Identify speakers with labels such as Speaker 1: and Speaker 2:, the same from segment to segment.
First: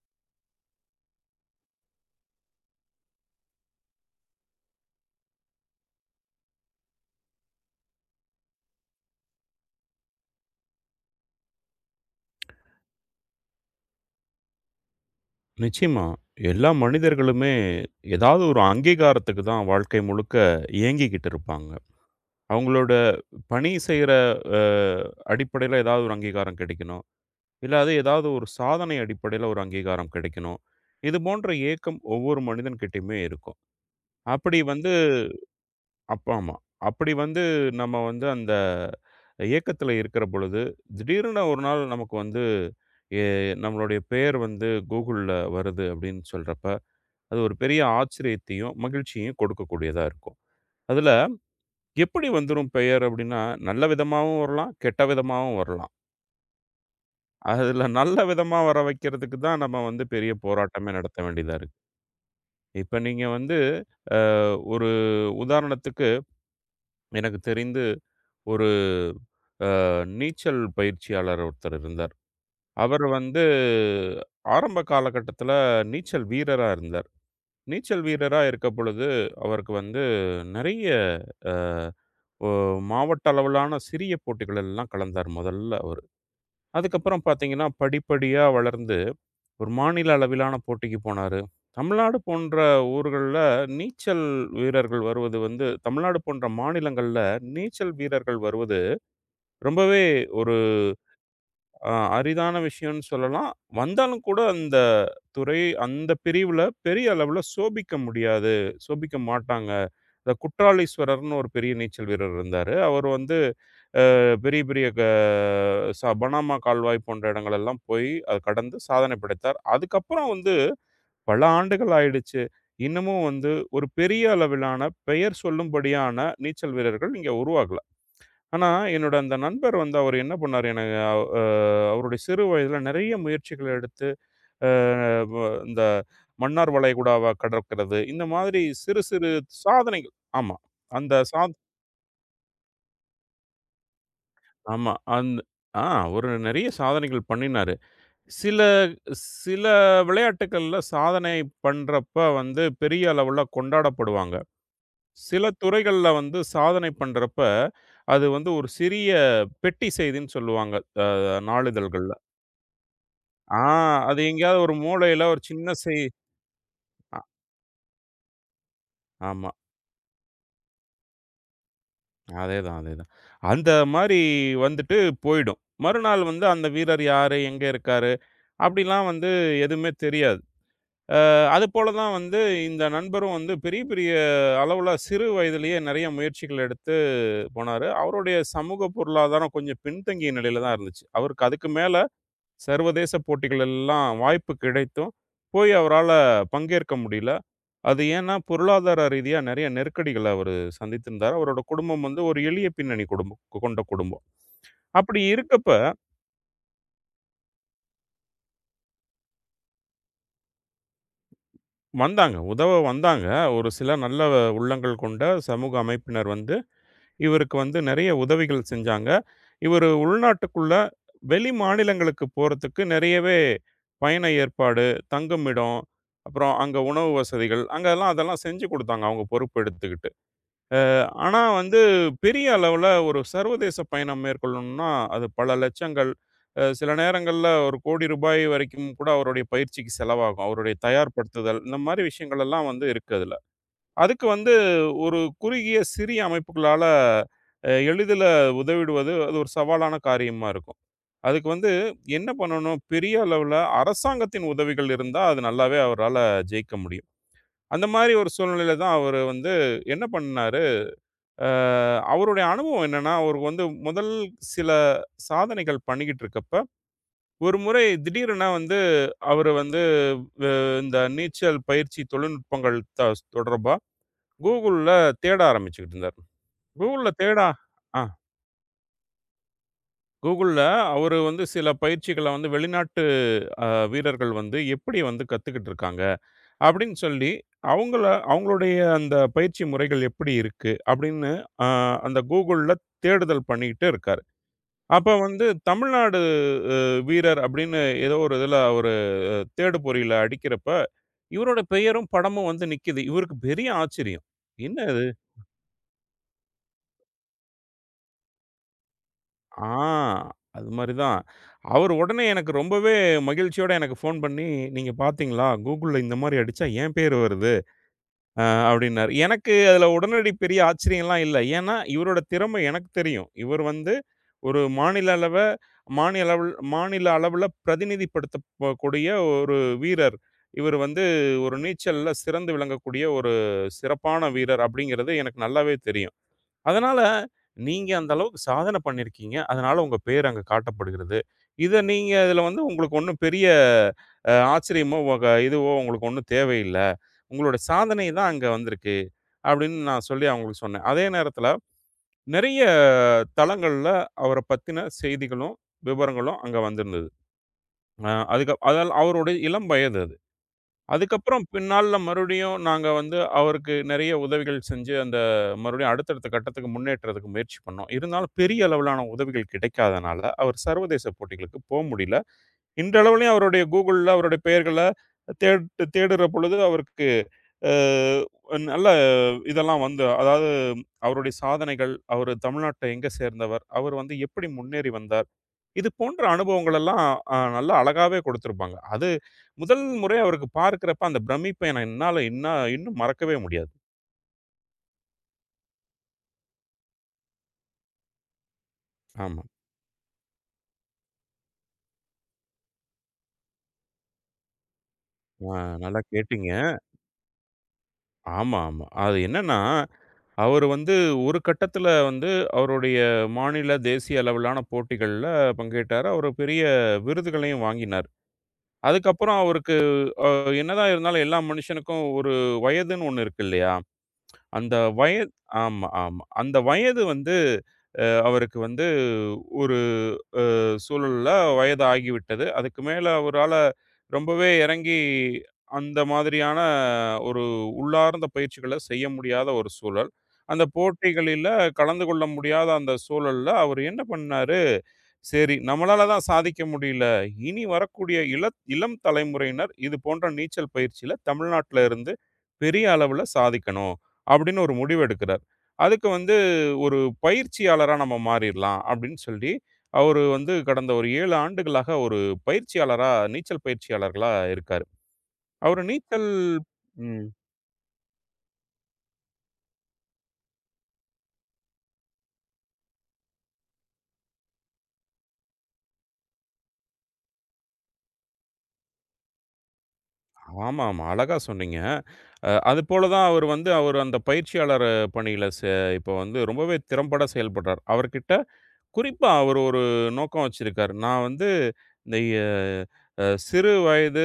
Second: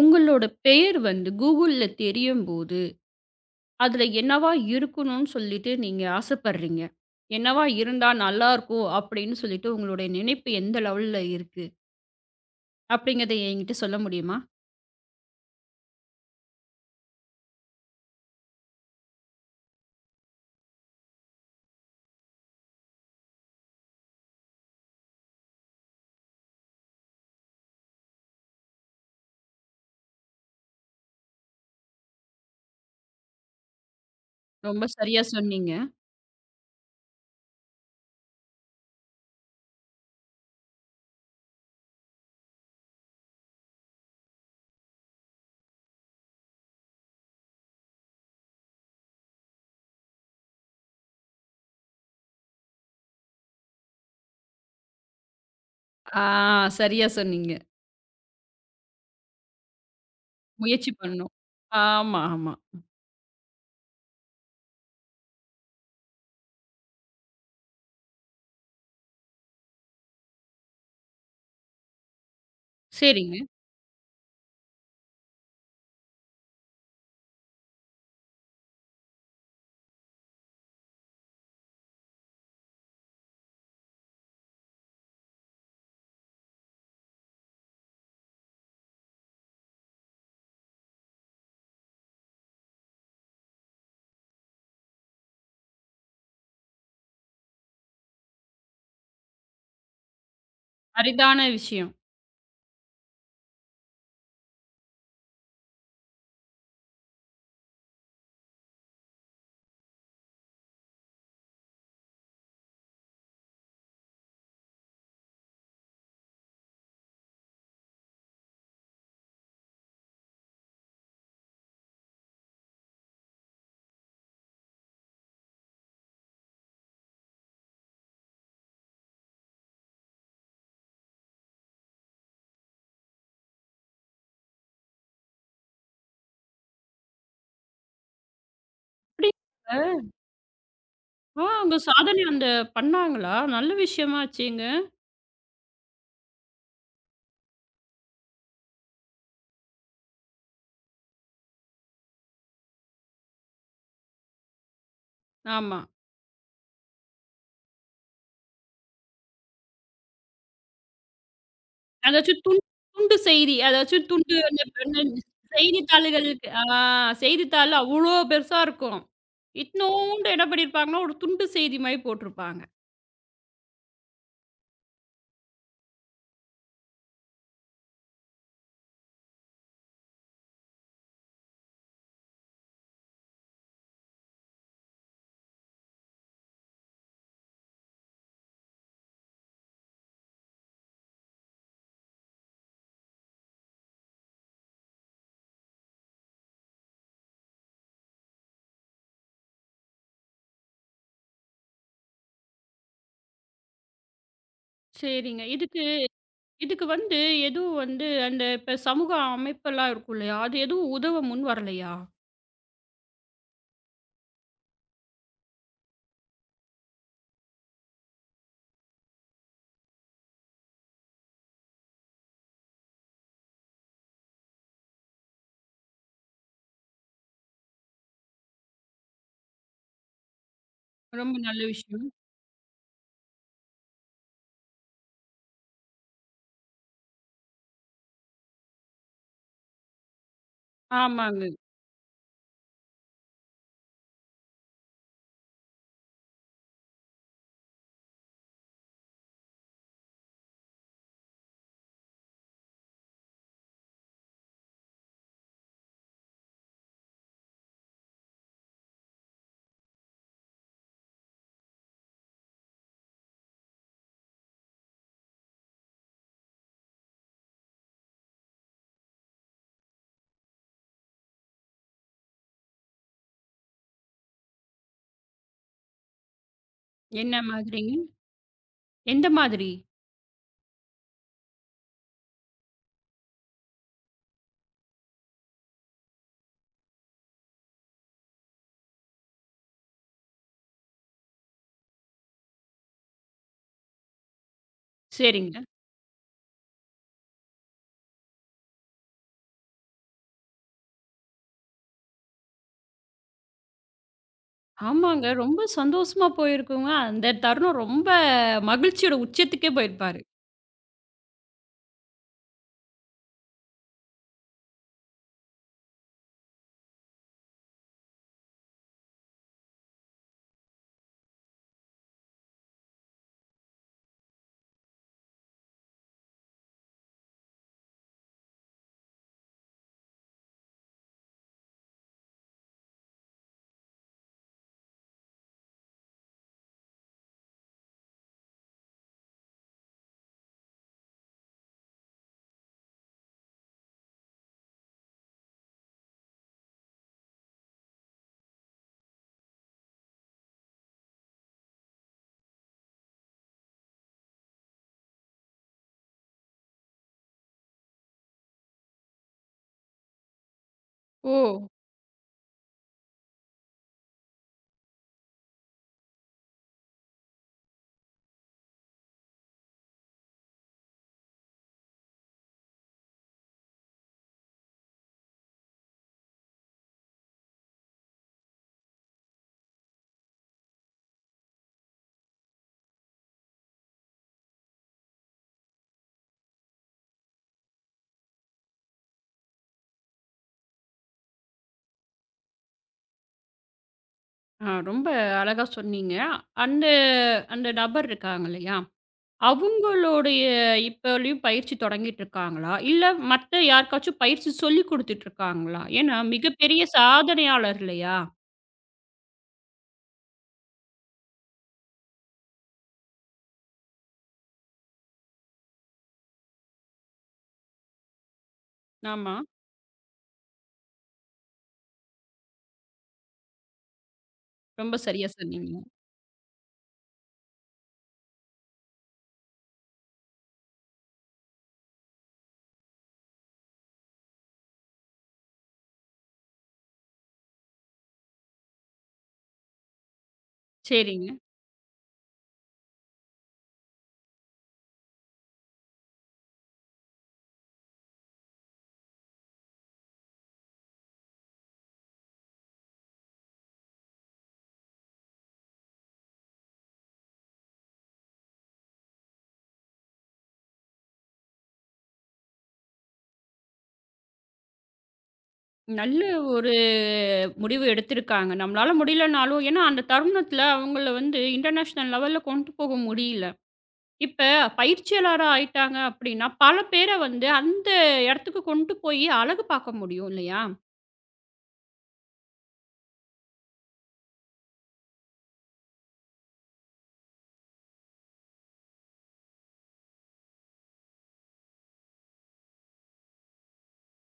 Speaker 1: உங்களோட பெயர் வந்து கூகுள்ல தெரியும்போது, அதுல என்னவா இருக்கணும்னு சொல்லிட்டு நீங்க ஆசைப்படுறீங்க? என்னவா இருந்தா நல்லாருக்கும் அப்படின்னு சொல்லிட்டு உங்களுடைய நினைப்பு எந்த லெவல்ல இருக்கு? அப்படிங்கிறத என்கிட்ட சொல்ல முடியுமா?
Speaker 2: நிச்சயமா. எல்லா மனிதர்களுமே ஏதாவது ஒரு அங்கீகாரத்துக்கு தான் வாழ்க்கை முழுக்க ஏங்கிக்கிட்டு இருப்பாங்க. அவங்களோட பணி செய்ற அ அடிப்படையில ஏதாவது ஒரு அங்கீகாரம் கிடைக்கணும். இல்ல அது ஏதாவது ஒரு சாதனை அடிப்படையில ஒரு அங்கீகாரம் கிடைக்கணும். இது போன்ற ஏக்கம் ஒவ்வொரு மனிதன்கிட்டயுமே இருக்கும். அப்படி
Speaker 1: ரொம்ப
Speaker 2: வந்து
Speaker 1: சரியா சொன்னீங்க.
Speaker 2: அப்ப ஆமா. அப்படி வந்து நம்ம வந்து அந்த ஏக்கத்தில இருக்கிற பொழுது, திடீர்னு ஒரு நாள் நமக்கு வந்து எ நம்மளுடைய பெயர் வந்து கூகுள்ல வருது அப்படின்னு சொல்றப்ப அது ஒரு பெரிய ஆச்சரியத்தையும், மகிழ்ச்சியையும் கொடுக்கக்கூடியதா இருக்கும். அதுல எப்படி வந்துரும் பெயர் அப்படின்னா, நல்ல விதமாவும் வரலாம், கெட்ட விதமாவும் வரலாம்.
Speaker 1: ஆ சரியா சொன்னீங்க.
Speaker 2: அதுல நல்ல விதமா வர வைக்கிறதுக்கு தான் நம்ம வந்து பெரிய
Speaker 1: முயற்சி
Speaker 2: போராட்டமே நடத்த
Speaker 1: பண்ணணும்.
Speaker 2: வேண்டியதா இருக்கு.
Speaker 1: ஆமா, ஆமா.
Speaker 2: இப்ப நீங்க வந்து அ ஒரு உதாரணத்துக்கு எனக்கு தெரிந்து ஒரு அ நீச்சல் பயிற்சியாளர் ஒருத்தர் இருந்தார். அவர்
Speaker 1: சரிங்க.
Speaker 2: வந்து ஆரம்ப காலகட்டத்தில நீச்சல் வீரரா இருந்தார். நீச்சல் வீரரா இருக்க பொழுது அவருக்கு வந்து நெறைய அ ஒ மாவட்ட அளவிலான சிறிய போட்டிகள் எல்லாம் கலந்தார் முதல்ல அவரு. அதுக்கப்புறம் பார்த்தீங்கன்னா, படிப்படியா வளர்ந்து ஒரு மாநில அளவிலான போட்டிக்கு போனாரு. தமிழ்நாடு போன்ற ஊர்கள்ல நீச்சல் வீரர்கள் வருவது வந்து தமிழ்நாடு போன்ற மாநிலங்கள்ல நீச்சல் வீரர்கள் வருவது ரொம்பவே ஒரு
Speaker 1: அரிதான விஷயம்.
Speaker 2: அரிதான விஷயம்னு சொல்லலாம். வந்தாலும் கூட அந்த துறை அந்த பிரிவுல பெரிய அளவுல சோபிக்க முடியாது. சோபிக்க மாட்டாங்க. இந்த குற்றாலீஸ்வரர்ன்னு ஒரு பெரிய நீச்சல் வீரர் இருந்தாரு. அவர் வந்து பெரிய பெரிய க ச பனாமா கால்வாய் போன்ற இடங்களெல்லாம் போய் அத கடந்து சாதனை படைத்தார். அதுக்கப்புறம் வந்து பல ஆண்டுகள் ஆயிடுச்சு. இன்னமும் வந்து ஒரு பெரிய அளவிலான பெயர் சொல்லும்படியான நீச்சல் வீரர்கள் இங்க உருவாகல. ஆனா, என்னோட அந்த நண்பர் வந்து அவர் என்ன பண்ணாரு, எனக்கு அவ் அ அவருடைய சிறு வயதில நெறைய முயற்சிகள் எடுத்து, அ வ இந்த மன்னார் வளைகுடாவ கடக்கிறது. இந்த மாதிரி சிறு சிறு
Speaker 1: அப்படிங்க.
Speaker 2: சாதனைகள் ஆமா. அந்த
Speaker 1: ஆ,
Speaker 2: சாத்
Speaker 1: அவங்க சாதனை அந்த பண்ணாங்களா? நல்ல விஷயமாச்சேங்க.
Speaker 2: ஆமா. அந்த அவரு நெறைய சாதனைகள் பண்ணினாரு. சில சில விளையாட்டுக்கள்ல சாதனை பண்றப்ப வந்து பெரிய அளவுல கொண்டாடப்படுவாங்க. சில
Speaker 1: ஆமா.
Speaker 2: துறைகள்ல வந்து சாதனை பண்றப்ப, அது வந்து ஒரு சிறிய பெட்டி செய்தின்னு சொல்லுவாங்க. அ நாளிதழ்கள்ல.
Speaker 1: அதாச்சும் துண் துண்டு செய்தி.
Speaker 2: ஆ
Speaker 1: அதாச்சும்
Speaker 2: அது
Speaker 1: துண்டு அந்த
Speaker 2: எங்கேயாவது ஒரு
Speaker 1: அந்த
Speaker 2: மூலையில ஒரு சின்ன செய்
Speaker 1: செய்தித்தாள்களுக்கு,
Speaker 2: அ
Speaker 1: செய்தித்தாள் அவ்ளோ பெருசா இருக்கும்.
Speaker 2: ஆமா.
Speaker 1: இத்துனூண்டு என்ன பண்ணியிருப்பாங்கன்னா, ஒரு துண்டு செய்தி மாரி போட்டிருப்பாங்க.
Speaker 2: அதேதான், அதேதான். அந்த மாரி வந்துட்டு போயிடும். மறுநாள் வந்து அந்த வீரர் யாரு? எங்க இருக்காரு? அப்படிலாம் வந்து எதுவுமே தெரியாது. அதுபோல தான் வந்து இந்த நண்பரும் வந்து பெரிய பெரிய அளவுல சிறு வயதிலேயே நெறைய முயற்சிகள் எடுத்து போனாரு. அவருடைய சமூக பொருளாதாரம் கொஞ்சம் பின்தங்கிய நிலையில தான் இருந்துச்சு. அவருக்கு அதுக்கு மேல சர்வதேச போட்டிகள் எல்லாம் வாய்ப்பு கிடைத்தும், போய் அவரால பங்கேற்க முடியல. அது ஏன்னா பொருளாதார ரீதியா நெறைய நெருக்கடிகள அவரு சந்தித்திருந்தாரு. அவரோட குடும்பம் வந்து ஒரு எளிய பின்னணி குடும்பம் கொண்ட குடும்பம். அப்படி
Speaker 1: சரிங்க.
Speaker 2: இருக்கப்ப
Speaker 1: இதுக்கு இதுக்கு வந்து எதுவும் வந்து அந்த இப்ப சமூக அமைப்பெல்லாம் இருக்கும் இல்லையா? அது எதுவும் உதவ முன் வரலையா?
Speaker 2: வந்தாங்க, உதவ வந்தாங்க. ஒரு சில நல்ல உள்ளங்கள் கொண்ட சமூக அமைப்பினர் வந்து இவருக்கு வந்து நெறைய உதவிகள் செஞ்சாங்க. இவரு உள்நாட்டுக்குள்ள வெளி மாநிலங்களுக்கு போறதுக்கு நெறையவே பயண ஏற்பாடு, தங்குமிடம், அப்புறம் அங்க உணவு வசதிகள், அங்கலாம் அதெல்லாம் செஞ்சு குடுத்தாங்க அவங்க பொறுப்பு எடுத்துக்கிட்டு.
Speaker 1: ரொம்ப
Speaker 2: ஆனா
Speaker 1: நல்ல
Speaker 2: வந்து
Speaker 1: விஷயம்.
Speaker 2: பெரிய அளவுல ஒரு சர்வதேச பயணம் மேற்கொள்ளணும்னா, அது பல லட்சங்கள், சில நேரங்கள்ல ₹1,00,00,000 வரைக்கும் கூட அவருடைய பயிற்சிக்கு செலவாகும். அவருடைய
Speaker 1: ஆமாங்க.
Speaker 2: தயார்படுத்துதல், இந்த மாரி விஷயங்கள் எல்லாம் வந்து இருக்கு அதுல. அதுக்கு வந்து ஒரு குறுகிய சிறிய அமைப்புகளால எளிதில உதவிடுவது, அது ஒரு சவாலான காரியமா இருக்கும். அதுக்கு வந்து என்ன பண்ணணும், பெரிய அளவுல அரசாங்கத்தின் உதவிகள் இருந்தா, அது நல்லாவே அவரால ஜெயிக்க முடியும். அந்த மாரி ஒரு சூழ்நிலையில தான் அவரு வந்து என்ன பண்ணாரு, அ அவருடைய அனுபவம் என்னன்னா, அவருக்கு வந்து முதல் சில சாதனைகள் பண்ணிக்கிட்டு இருக்கப்ப, ஒரு முறை திடீரென வந்து அவரு வந்து அ இந்த நீச்சல் பயிற்சி தொழில்நுட்பங்கள் தொடர்பா Googleல தேட ஆரம்பிச்சுக்கிட்டு இருந்தாரு. Googleல
Speaker 1: என்ன
Speaker 2: தேடா
Speaker 1: மாதிரிங்க?
Speaker 2: ஆ
Speaker 1: எந்த மாதிரி?
Speaker 2: Googleல அவரு வந்து சில பயிற்சிகள வந்து வெளிநாட்டு அ வீரர்கள் வந்து எப்படி வந்து கத்துக்கிட்டு இருக்காங்க? அப்படின்னு சொல்லி அவங்கள அவங்களுடைய அந்த பயிற்சி முறைகள் எப்படி இருக்கு? அப்படின்னு அ அந்த Googleல தேடுதல் பண்ணிக்கிட்டே இருக்காரு. அப்ப வந்து
Speaker 1: சரிங்க.
Speaker 2: தமிழ்நாடு அ வீரர் அப்படின்னு ஏதோ ஒரு இதுல அவரு தேடுபொறியில அடிக்கிறப்ப, இவரோட பெயரும், படமும் வந்து நிக்கிது. இவருக்கு பெரிய ஆச்சரியம். என்ன இது?
Speaker 1: ஆமாங்க. ரொம்ப சந்தோஷமா போயிருக்குங்க. அந்த தருணம் ரொம்ப மகிழ்ச்சியோட
Speaker 2: ஆ.
Speaker 1: உச்சத்துக்கே போயிருப்பாரு.
Speaker 2: அது மாரி தான். அவரு உடனே எனக்கு ரொம்பவே மகிழ்ச்சியோட எனக்கு ஃபோன் பண்ணி, "நீங்க பார்த்தீங்களா? கூகுள்ல இந்த மாரி அடிச்சா என் பேரு வருது." அப்டின்னாரு. எனக்கு அதுல உடனடி பெரிய ஆச்சரியம்லாம் இல்ல. ஏன்னா, இவரோட திறமை எனக்கு தெரியும். இவர் வந்து ஒரு மாநில அளவு மாநில அளவுல பிரதிநிதிப்படுத்தப்படக்கூடிய ஒரு வீரர். இவர் வந்து ஒரு நீச்சல்ல சிறந்து விளங்கக்கூடிய ஒரு சிறப்பான வீரர் அப்டிங்கிறது எனக்கு நல்லாவே தெரியும். அதனால, நீங்க அந்த அளவுக்கு சாதனை பண்ணியிருக்கீங்க. அதனால உங்க பேர் அங்க காட்டப்படுகிறது. இத நீங்க இதுல வந்து உங்களுக்கு ஒண்ணும் பெரிய ஆச்சரியமோ, இதுவோ உங்களுக்கு ஒண்ணும் தேவையில்ல. உங்களோட சாதனை தான் அங்க வந்திருக்கு. அப்படின்னு நான் சொல்லி அவங்களுக்கு சொன்னேன். அதே நேரத்துல நெறைய தளங்கள்ல அவர பத்தின செய்திகளும், விவரங்களும் அங்க வந்திருந்தது. அதுக்கு அதால அவருடைய இளம் வயது அது. அதுக்கப்புறம்
Speaker 1: ஓ!
Speaker 2: பின்னாள்ல மறுபடியும் நாங்க வந்து அவருக்கு நிறைய உதவிகள் செஞ்சு, அந்த மறுபடியும் அடுத்தடுத்த கட்டத்துக்கு முன்னேற்றதுக்கு முயற்சி பண்ணோம். இருந்தாலும் பெரிய அளவிலான உதவிகள் கிடைக்காதனால, அவர் சர்வதேச போட்டிகளுக்கு போ முடியல. இன்றளவிலும் அவருடைய Googleல அவருடைய பெயர்கள தேடுற பொழுது அவருக்கு அ நல்ல இதெல்லாம் வந்து அதாவது அவருடைய சாதனைகள், அவரு தமிழ்நாட்ட எங்க சேர்ந்தவர், அவர் வந்து எப்படி முன்னேறி வந்தார், இது போன்ற அனுபவங்கள் எல்லாம் நல்லா அழகாவே குடுத்திருப்பாங்க. அது முதல் முறை அவருக்கு பார்க்கிறப்ப அந்த பிரமிப்பை நான் என்னால இன்னும் மறக்கவே முடியாது.
Speaker 1: ரொம்ப அழகா சொன்னீங்க. அந்த அந்த நபர் இருக்காங்க இல்லையா?
Speaker 2: ஆமா.
Speaker 1: அவங்களுடைய இப்பலயும் பயிற்சி தொடங்கிட்டு இருக்காங்களா? இல்ல மத்த யாருக்காச்சும் பயிற்சி சொல்லிக் குடுத்துட்டு
Speaker 2: ஆ
Speaker 1: இருக்காங்களா?
Speaker 2: நல்லா
Speaker 1: ஏன்னா
Speaker 2: கேட்டீங்க.
Speaker 1: மிகப்பெரிய சாதனையாளர் இல்லையா?
Speaker 2: ஆமா, ஆமா. அது என்னன்னா, அவரு வந்து ஒரு கட்டத்தில வந்து அவருடைய மாநில, தேசிய அளவிலான போட்டிகள்ல பங்கேற்றாரு. அவரு பெரிய விருதுகளையும் வாங்கினாரு.
Speaker 1: ஆமா.
Speaker 2: அதுக்கப்புறம் அவருக்கு அ என்னதான் இருந்தாலும் எல்லா மனுஷனுக்கும் ஒரு வயதுன்னு ஒண்ணு இருக்கு இல்லையா? அந்த
Speaker 1: ரொம்ப சரியா
Speaker 2: வயது
Speaker 1: சொன்னீங்க.
Speaker 2: ஆமா, ஆமா. அந்த வயது வந்து அவருக்கு வந்து ஒரு சூழல்ல வயது ஆகிவிட்டது. அதுக்கு மேல அவரால ரொம்பவே இறங்கி அந்த மாதிரியான ஒரு உள்ளார்ந்த பயிற்சிகள செய்ய முடியாத ஒரு சூழல். அந்த
Speaker 1: சரிங்க.
Speaker 2: போட்டிகளில கலந்து கொள்ள முடியாத அந்த சூழல்ல அவர் என்ன பண்ணாரு? சரி, நம்மளால தான் சாதிக்க முடியல. இனி வரக்கூடிய இளம் தலைமுறையினர் இது போன்ற நீச்சல் பயிற்சியில தமிழ்நாட்டுல இருந்து பெரிய அளவுல சாதிக்கணும். அப்படின்னு ஒரு முடிவு எடுக்கிறார். அதுக்கு வந்து ஒரு பயிற்சியாளரா நம்ம மாறிடலாம் அப்படின்னு சொல்லி, அவரு வந்து கடந்த ஒரு 7 ஆண்டுகளாக ஒரு பயிற்சியாளரா நீச்சல் பயிற்சியாளர்களா இருக்காரு. அவரு
Speaker 1: நல்ல
Speaker 2: நீச்சல்
Speaker 1: ஒரு
Speaker 2: ம்.
Speaker 1: முடிவு எடுத்திருக்காங்க. நம்மளால முடியலனாலும், ஏன்னா அந்த தருணத்தில அவங்கள வந்து இன்டர்நேஷனல் லெவல்ல கொண்டு போக முடியல. இப்ப பயிற்சியாளரா ஆயிட்டாங்க அப்டின்னா, பல பேர வந்து அந்த இடத்துக்கு கொண்டு போயி அழகு பாக்க முடியும் இல்லையா?
Speaker 2: ஆமாமா. அழகா சொன்னீங்க. அது போல தான் அவர் வந்து அவர் அந்த பயிற்சியாளர் பணியில இப்ப வந்து ரொம்பவே திறம்பட செயல்படுறார். அவர்கிட்ட குறிப்பா அவரு ஒரு நோக்கம் வச்சிருக்காரு. நான் வந்து இந்த எ அ சிறு வயது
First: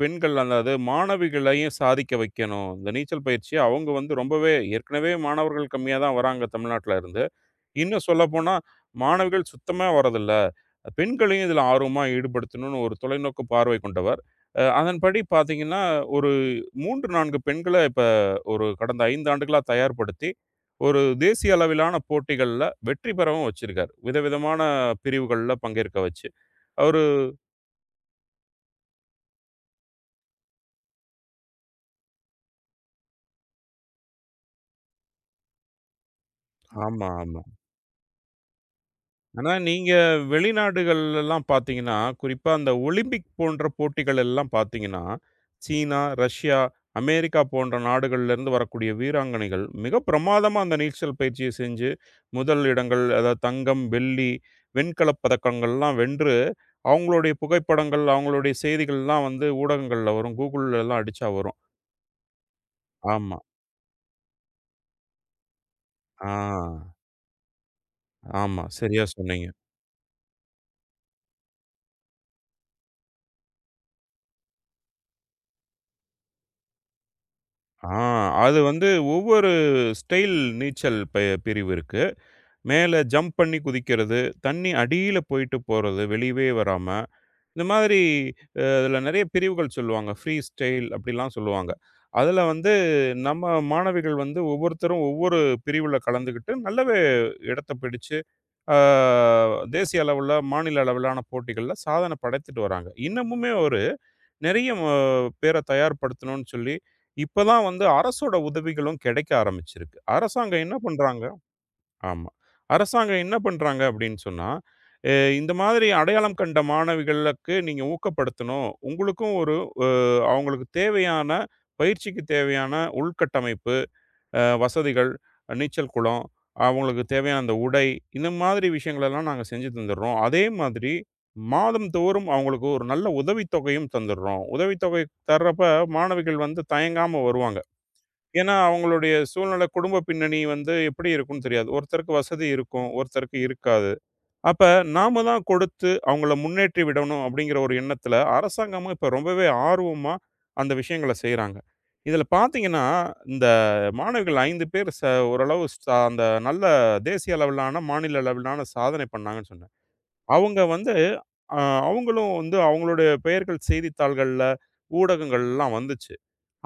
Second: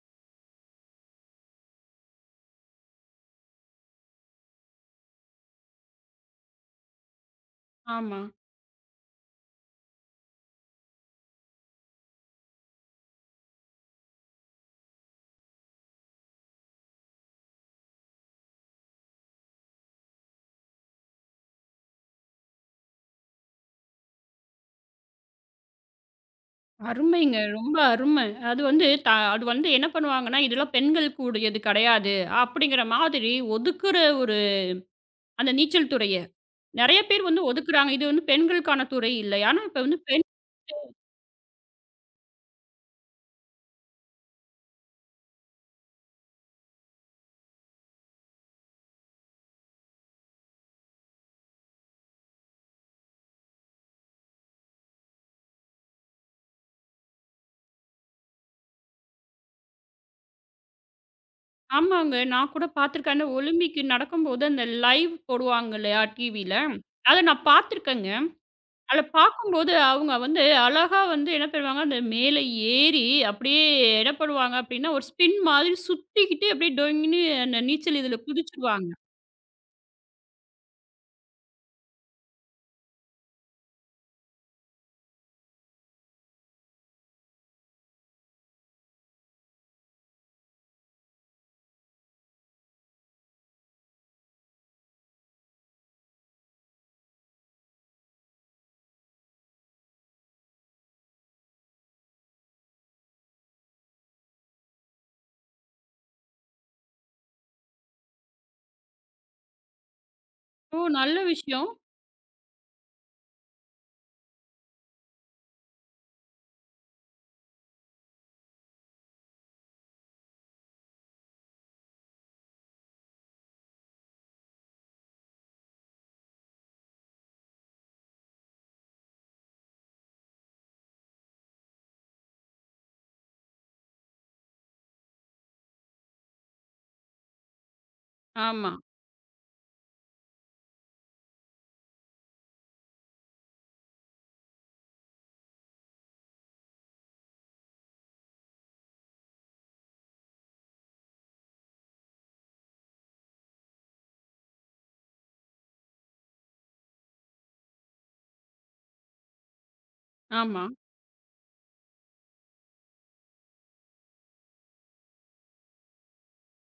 Speaker 2: பெண்கள் அதாவது மாணவிகளையும் சாதிக்க வைக்கணும். இந்த நீச்சல் பயிற்சி அவங்க வந்து ரொம்பவே ஏற்கனவே மாணவர்கள் கம்மியா தான் வராங்க தமிழ்நாட்ல இருந்து. இன்னும்
Speaker 1: ஆமா.
Speaker 2: சொல்லப்போனா, மாணவிகள் சுத்தமா வரதில்ல. பெண்களையும் இதில ஆர்வமா ஈடுபடுத்தணும்னு ஒரு தொலைநோக்கு பார்வை கொண்டவர். அதன்படி பார்த்தீங்கன்னா, ஒரு 3, 4 பெண்கள இப்ப ஒரு கடந்த 5 ஆண்டுகளா தயார்படுத்தி, ஒரு தேசிய அளவிலான போட்டிகள்ல வெற்றி பெறவும் வச்சிருக்காரு. விதவிதமான பிரிவுகள்ல பங்கேற்க வச்சு. அவரு
Speaker 1: அருமைங்க. ரொம்ப அருமை. அது வந்து த அது வந்து என்ன பண்ணுவாங்கன்னா, இதெல்லாம் பெண்களுக்கு உடையது கிடையாது. அப்படிங்கிற மாதிரி ஒதுக்குற ஒரு அந்த நீச்சல் துறைய. நெறைய
Speaker 2: ஆமா,
Speaker 1: பேர்
Speaker 2: ஆமா.
Speaker 1: வந்து ஒதுக்குறாங்க. இது வந்து பெண்களுக்கான துறை இல்லை.
Speaker 2: ஆனா,
Speaker 1: ஆனா இப்ப
Speaker 2: நீங்க
Speaker 1: வந்து பெண்.
Speaker 2: வெளிநாடுகள்லலாம் பார்த்தீங்கன்னா, குறிப்பா அந்த ஒலிம்பிக் போன்ற போட்டிகள் எல்லாம் பார்த்தீங்கன்னா, சீனா, ரஷ்யா, அமெரிக்கா போன்ற நாடுகள்லேருந்து வரக்கூடிய வீராங்கனைகள் மிக பிரமாதமா அந்த நீச்சல் பயிற்சிய செஞ்சு, முதல் இடங்கள் அதாவது தங்கம், வெள்ளி, வெண்கலப் பதக்கங்கள்லாம் வென்று, அவங்களுடைய புகைப்படங்கள், அவங்களுடைய செய்திகள்லாம் வந்து ஊடகங்கள்ல வரும். Googleலலாம் அடிச்சா வரும்.
Speaker 1: ஆமாங்க. நான் கூட பாத்துருக்கேன். அந்த
Speaker 2: ஆமா.
Speaker 1: ஒலிம்பிக் நடக்கும்போது அந்த லைவ் போடுவாங்க இல்லையா டிவில.
Speaker 2: ஆ.
Speaker 1: அத நான் பாத்துருக்கேங்க.
Speaker 2: ஆமா.
Speaker 1: அத
Speaker 2: சரியா சொன்னீங்க.
Speaker 1: பார்க்கும்போது அவங்க வந்து அழகா வந்து என்ன பண்ணுவாங்க, அந்த மேலே ஏறி அப்படியே என்ன பண்ணுவாங்க அப்படின்னா, ஒரு ஸ்பின் மாதிரி சுத்திக்கிட்டு அப்படியே டொய்ன்னு அந்த
Speaker 2: ஆ
Speaker 1: நீச்சல் இதுல
Speaker 2: அது வந்து
Speaker 1: குதிச்சுருவாங்க.
Speaker 2: ஒவ்வொரு ஸ்டைல் நீச்சல் ப பிரிவு இருக்கு. மேலே ஜம்ப் பண்ணி குதிக்கிறது, தண்ணி அடியில போயிட்டு போறது, வெளியவே வராம. இந்த மாதிரி அதில நெறைய பிரிவுகள் சொல்லுவாங்க. ஃப்ரீ ஸ்டைல் அப்படிலாம் சொல்லுவாங்க. அதில வந்து நம்ம மாணவிகள் வந்து ஒவ்வொருத்தரும் ஒவ்வொரு பிரிவுல கலந்துக்கிட்டு நல்லாவே இடத்த பிடிச்சு, ஆ தேசிய அளவுல, மாநில அளவிலான போட்டிகள்ல சாதனை படைத்துட்டு வராங்க. இன்னமுமே ஒரு நெறைய ம பேர தயார்படுத்தணும்னு சொல்லி இப்ப தான் வந்து அரசோட உதவிகளும் கிடைக்க ஆரம்பிச்சிருக்கு. அரசாங்கம் என்ன
Speaker 1: ஓ! நல்ல
Speaker 2: பண்றாங்க
Speaker 1: விஷயம்.
Speaker 2: ஆமா. அரசாங்கம் என்ன பண்றாங்க அப்படின்னு சொன்னா, அ இந்த மாதிரி அடையாளம் கண்ட மாணவிகளுக்கு நீங்க ஊக்கப்படுத்தணும். உங்களுக்கும் ஒரு அ அவங்களுக்கு தேவையான பயிற்சிக்கு தேவையான உள்கட்டமைப்பு, வசதிகள், நீச்சல் குளம், அவங்களுக்கு தேவையான அந்த உடை, இந்த மாதிரி விஷயங்களெல்லாம் நாங்க செஞ்சு தந்துடுறோம். அதே மாதிரி மாதம்தோறும் அவங்களுக்கு ஒரு நல்ல உதவித்தொகையும் தந்துடுறோம். உதவித்தொகை தர்றப்ப மாணவிகள் வந்து தயங்காம வருவாங்க. ஏன்னா,
Speaker 1: ஆமா,
Speaker 2: அவங்களுடைய சூழ்நிலை, குடும்ப பின்னணி வந்து எப்படி இருக்கும்னு தெரியாது. ஒருத்தருக்கு வசதி இருக்கும், ஒருத்தருக்கு இருக்காது. அப்ப நாம தான் கொடுத்து அவங்கள முன்னேற்றி விடணும் அப்படிங்கிற ஒரு எண்ணத்துல, அரசாங்கமும் இப்ப ரொம்பவே ஆர்வமா அந்த விஷயங்கள செய்றாங்க. இதுல பார்த்தீங்கன்னா, இந்த மாணவிகள் 5 பேர் ஓரளவு அந்த நல்ல தேசிய அளவிலான, மாநில அளவிலான சாதனை பண்ணாங்கன்னு சொன்னேன். அவங்க
Speaker 1: ஆமா,
Speaker 2: வந்து அ அவங்களும் வந்து அவங்களுடைய பெயர்கள் செய்தித்தாள்கள்ல, ஊடகங்கள்லாம் வந்துச்சு.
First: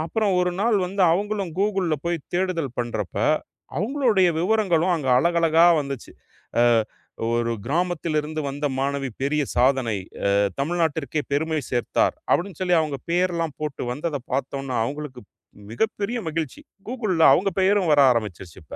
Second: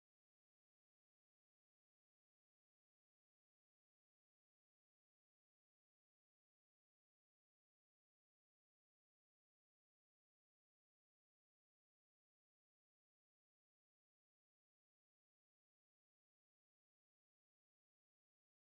Speaker 2: அப்புறம் ஒரு நாள் வந்து அவங்களும் கூகுள்ல போய் தேடுதல் பண்றப்ப, அவங்களுடைய விவரங்களும் அங்க அழகழகா வந்துச்சு. அ ஒரு கிராமத்திலிருந்து வந்த மாணவி பெரிய சாதனை. அ தமிழ்நாட்டிற்கே பெருமை சேர்த்தார். அப்படின்னு சொல்லி அவங்க பேர்லாம் போட்டு வந்தத பார்த்தோன்னா, அவங்களுக்கு மிகப்பெரிய மகிழ்ச்சி. கூகுள்ல அவங்க பெயரும் வர ஆரம்பிச்சுருச்சு இப்ப.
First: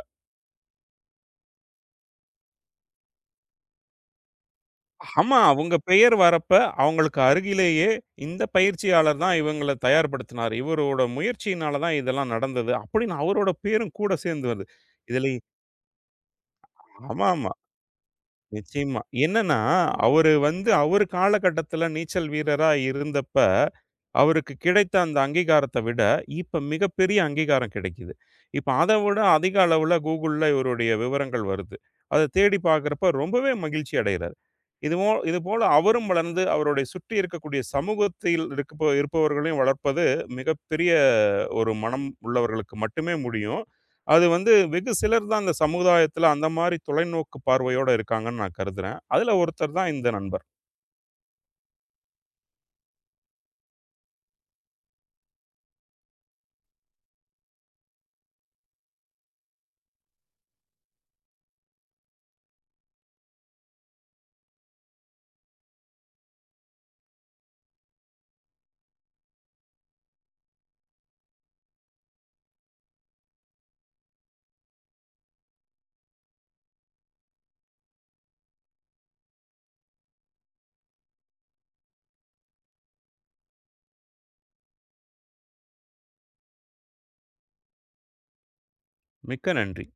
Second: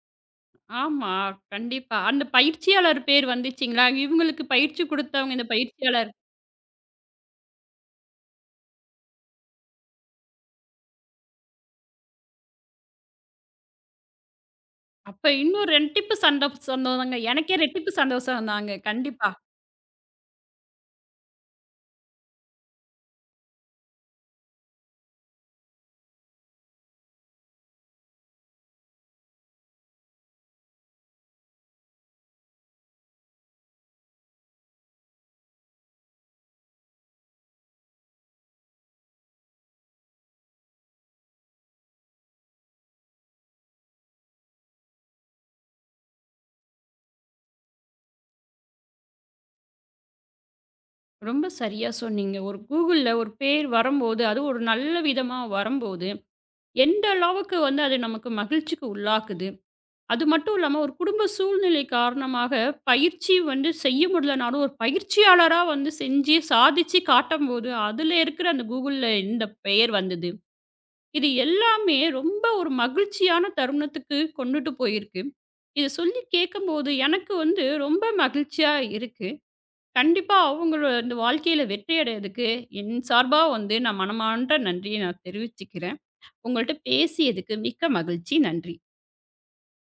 Speaker 1: ஆமா. கண்டிப்பா. அந்த பயிற்சியாளர் பேர் வந்துச்சுங்களா? இவங்களுக்கு பயிற்சி குடுத்தவங்க
Speaker 2: ஆமா.
Speaker 1: இந்த
Speaker 2: அவங்க
Speaker 1: பயிற்சியாளர்.
Speaker 2: பெயர் வரப்ப, அவங்களுக்கு அருகிலேயே இந்த பயிற்சியாளர் தான் இவங்கள தயார்படுத்தினார். இவரோட முயற்சியினால தான் இதெல்லாம் நடந்தது. அப்படின்னு அவரோட பேரும் கூட சேர்ந்து வருது.
Speaker 1: அப்ப
Speaker 2: இதுல
Speaker 1: இன்னும் ரெட்டிப்பு சண்ட சந்தோஷங்க.
Speaker 2: ஆமாமா.
Speaker 1: எனக்கே ரெட்டிப்பு சந்தோஷம் தாங்க.
Speaker 2: நிச்சயமா.
Speaker 1: கண்டிப்பா.
Speaker 2: என்னன்னா, அவரு வந்து அவரு காலகட்டத்துல நீச்சல் வீரரா இருந்தப்ப, அவருக்கு கிடைத்த அந்த அங்கீகாரத்த விட, இப்ப மிகப்பெரிய அங்கீகாரம் கிடைக்குது. இப்ப அத விட அதிக அளவுல Googleல இவருடைய விவரங்கள் வருது. அத தேடி பார்க்கிறப்ப ரொம்பவே மகிழ்ச்சி அடைகிறாரு. இதுவோ இதுபோல அவரும் வளர்ந்து, அவருடைய சுற்றி இருக்கக்கூடிய சமூகத்தில் இருக்கப்ப இருப்பவர்களையும் வளர்ப்பது மிகப்பெரிய ஒரு மனம் உள்ளவர்களுக்கு மட்டுமே முடியும். அது வந்து வெகு சிலர் தான் இந்த சமுதாயத்தில அந்த மாரி தொலைநோக்கு பார்வையோட இருக்காங்கன்னு நான் கருதுறேன். அதுல ஒருத்தர் தான் இந்த நண்பர்.
Speaker 1: ரொம்ப சரியா சொன்னீங்க. ஒரு கூகுள்ல ஒரு பேர் வரும்போது, அதுவும் ஒரு நல்ல விதமா வரும்போது எந்த அளவுக்கு வந்து அது நமக்கு மகிழ்ச்சிக்கு உள்ளாக்குது. அது மட்டும் இல்லாம ஒரு குடும்ப சூழ்நிலை காரணமாக பயிற்சி வந்து செய்ய முடியலனாலும், ஒரு பயிற்சியாளரா வந்து செஞ்சு சாதிச்சு காட்டம்போது, அதுல இருக்கிற அந்த கூகுள்ல இந்த பெயர் வந்தது. இது எல்லாமே ரொம்ப ஒரு மகிழ்ச்சியான தருணத்துக்கு கொண்டுட்டு போயிருக்கு. இத சொல்லி கேட்கும்போது எனக்கு வந்து ரொம்ப மகிழ்ச்சியா இருக்கு. கண்டிப்பா அவங்களோட இந்த வாழ்க்கையில வெற்றி அடையதுக்கு என் சார்பா வந்து நான் மனமான்ற நன்றிய நான் தெரிவிச்சுக்கிறேன். உங்கள்ட்ட பேசியதுக்கு மிக்க மகிழ்ச்சி. நன்றி.
Speaker 2: மிக்க நன்றி.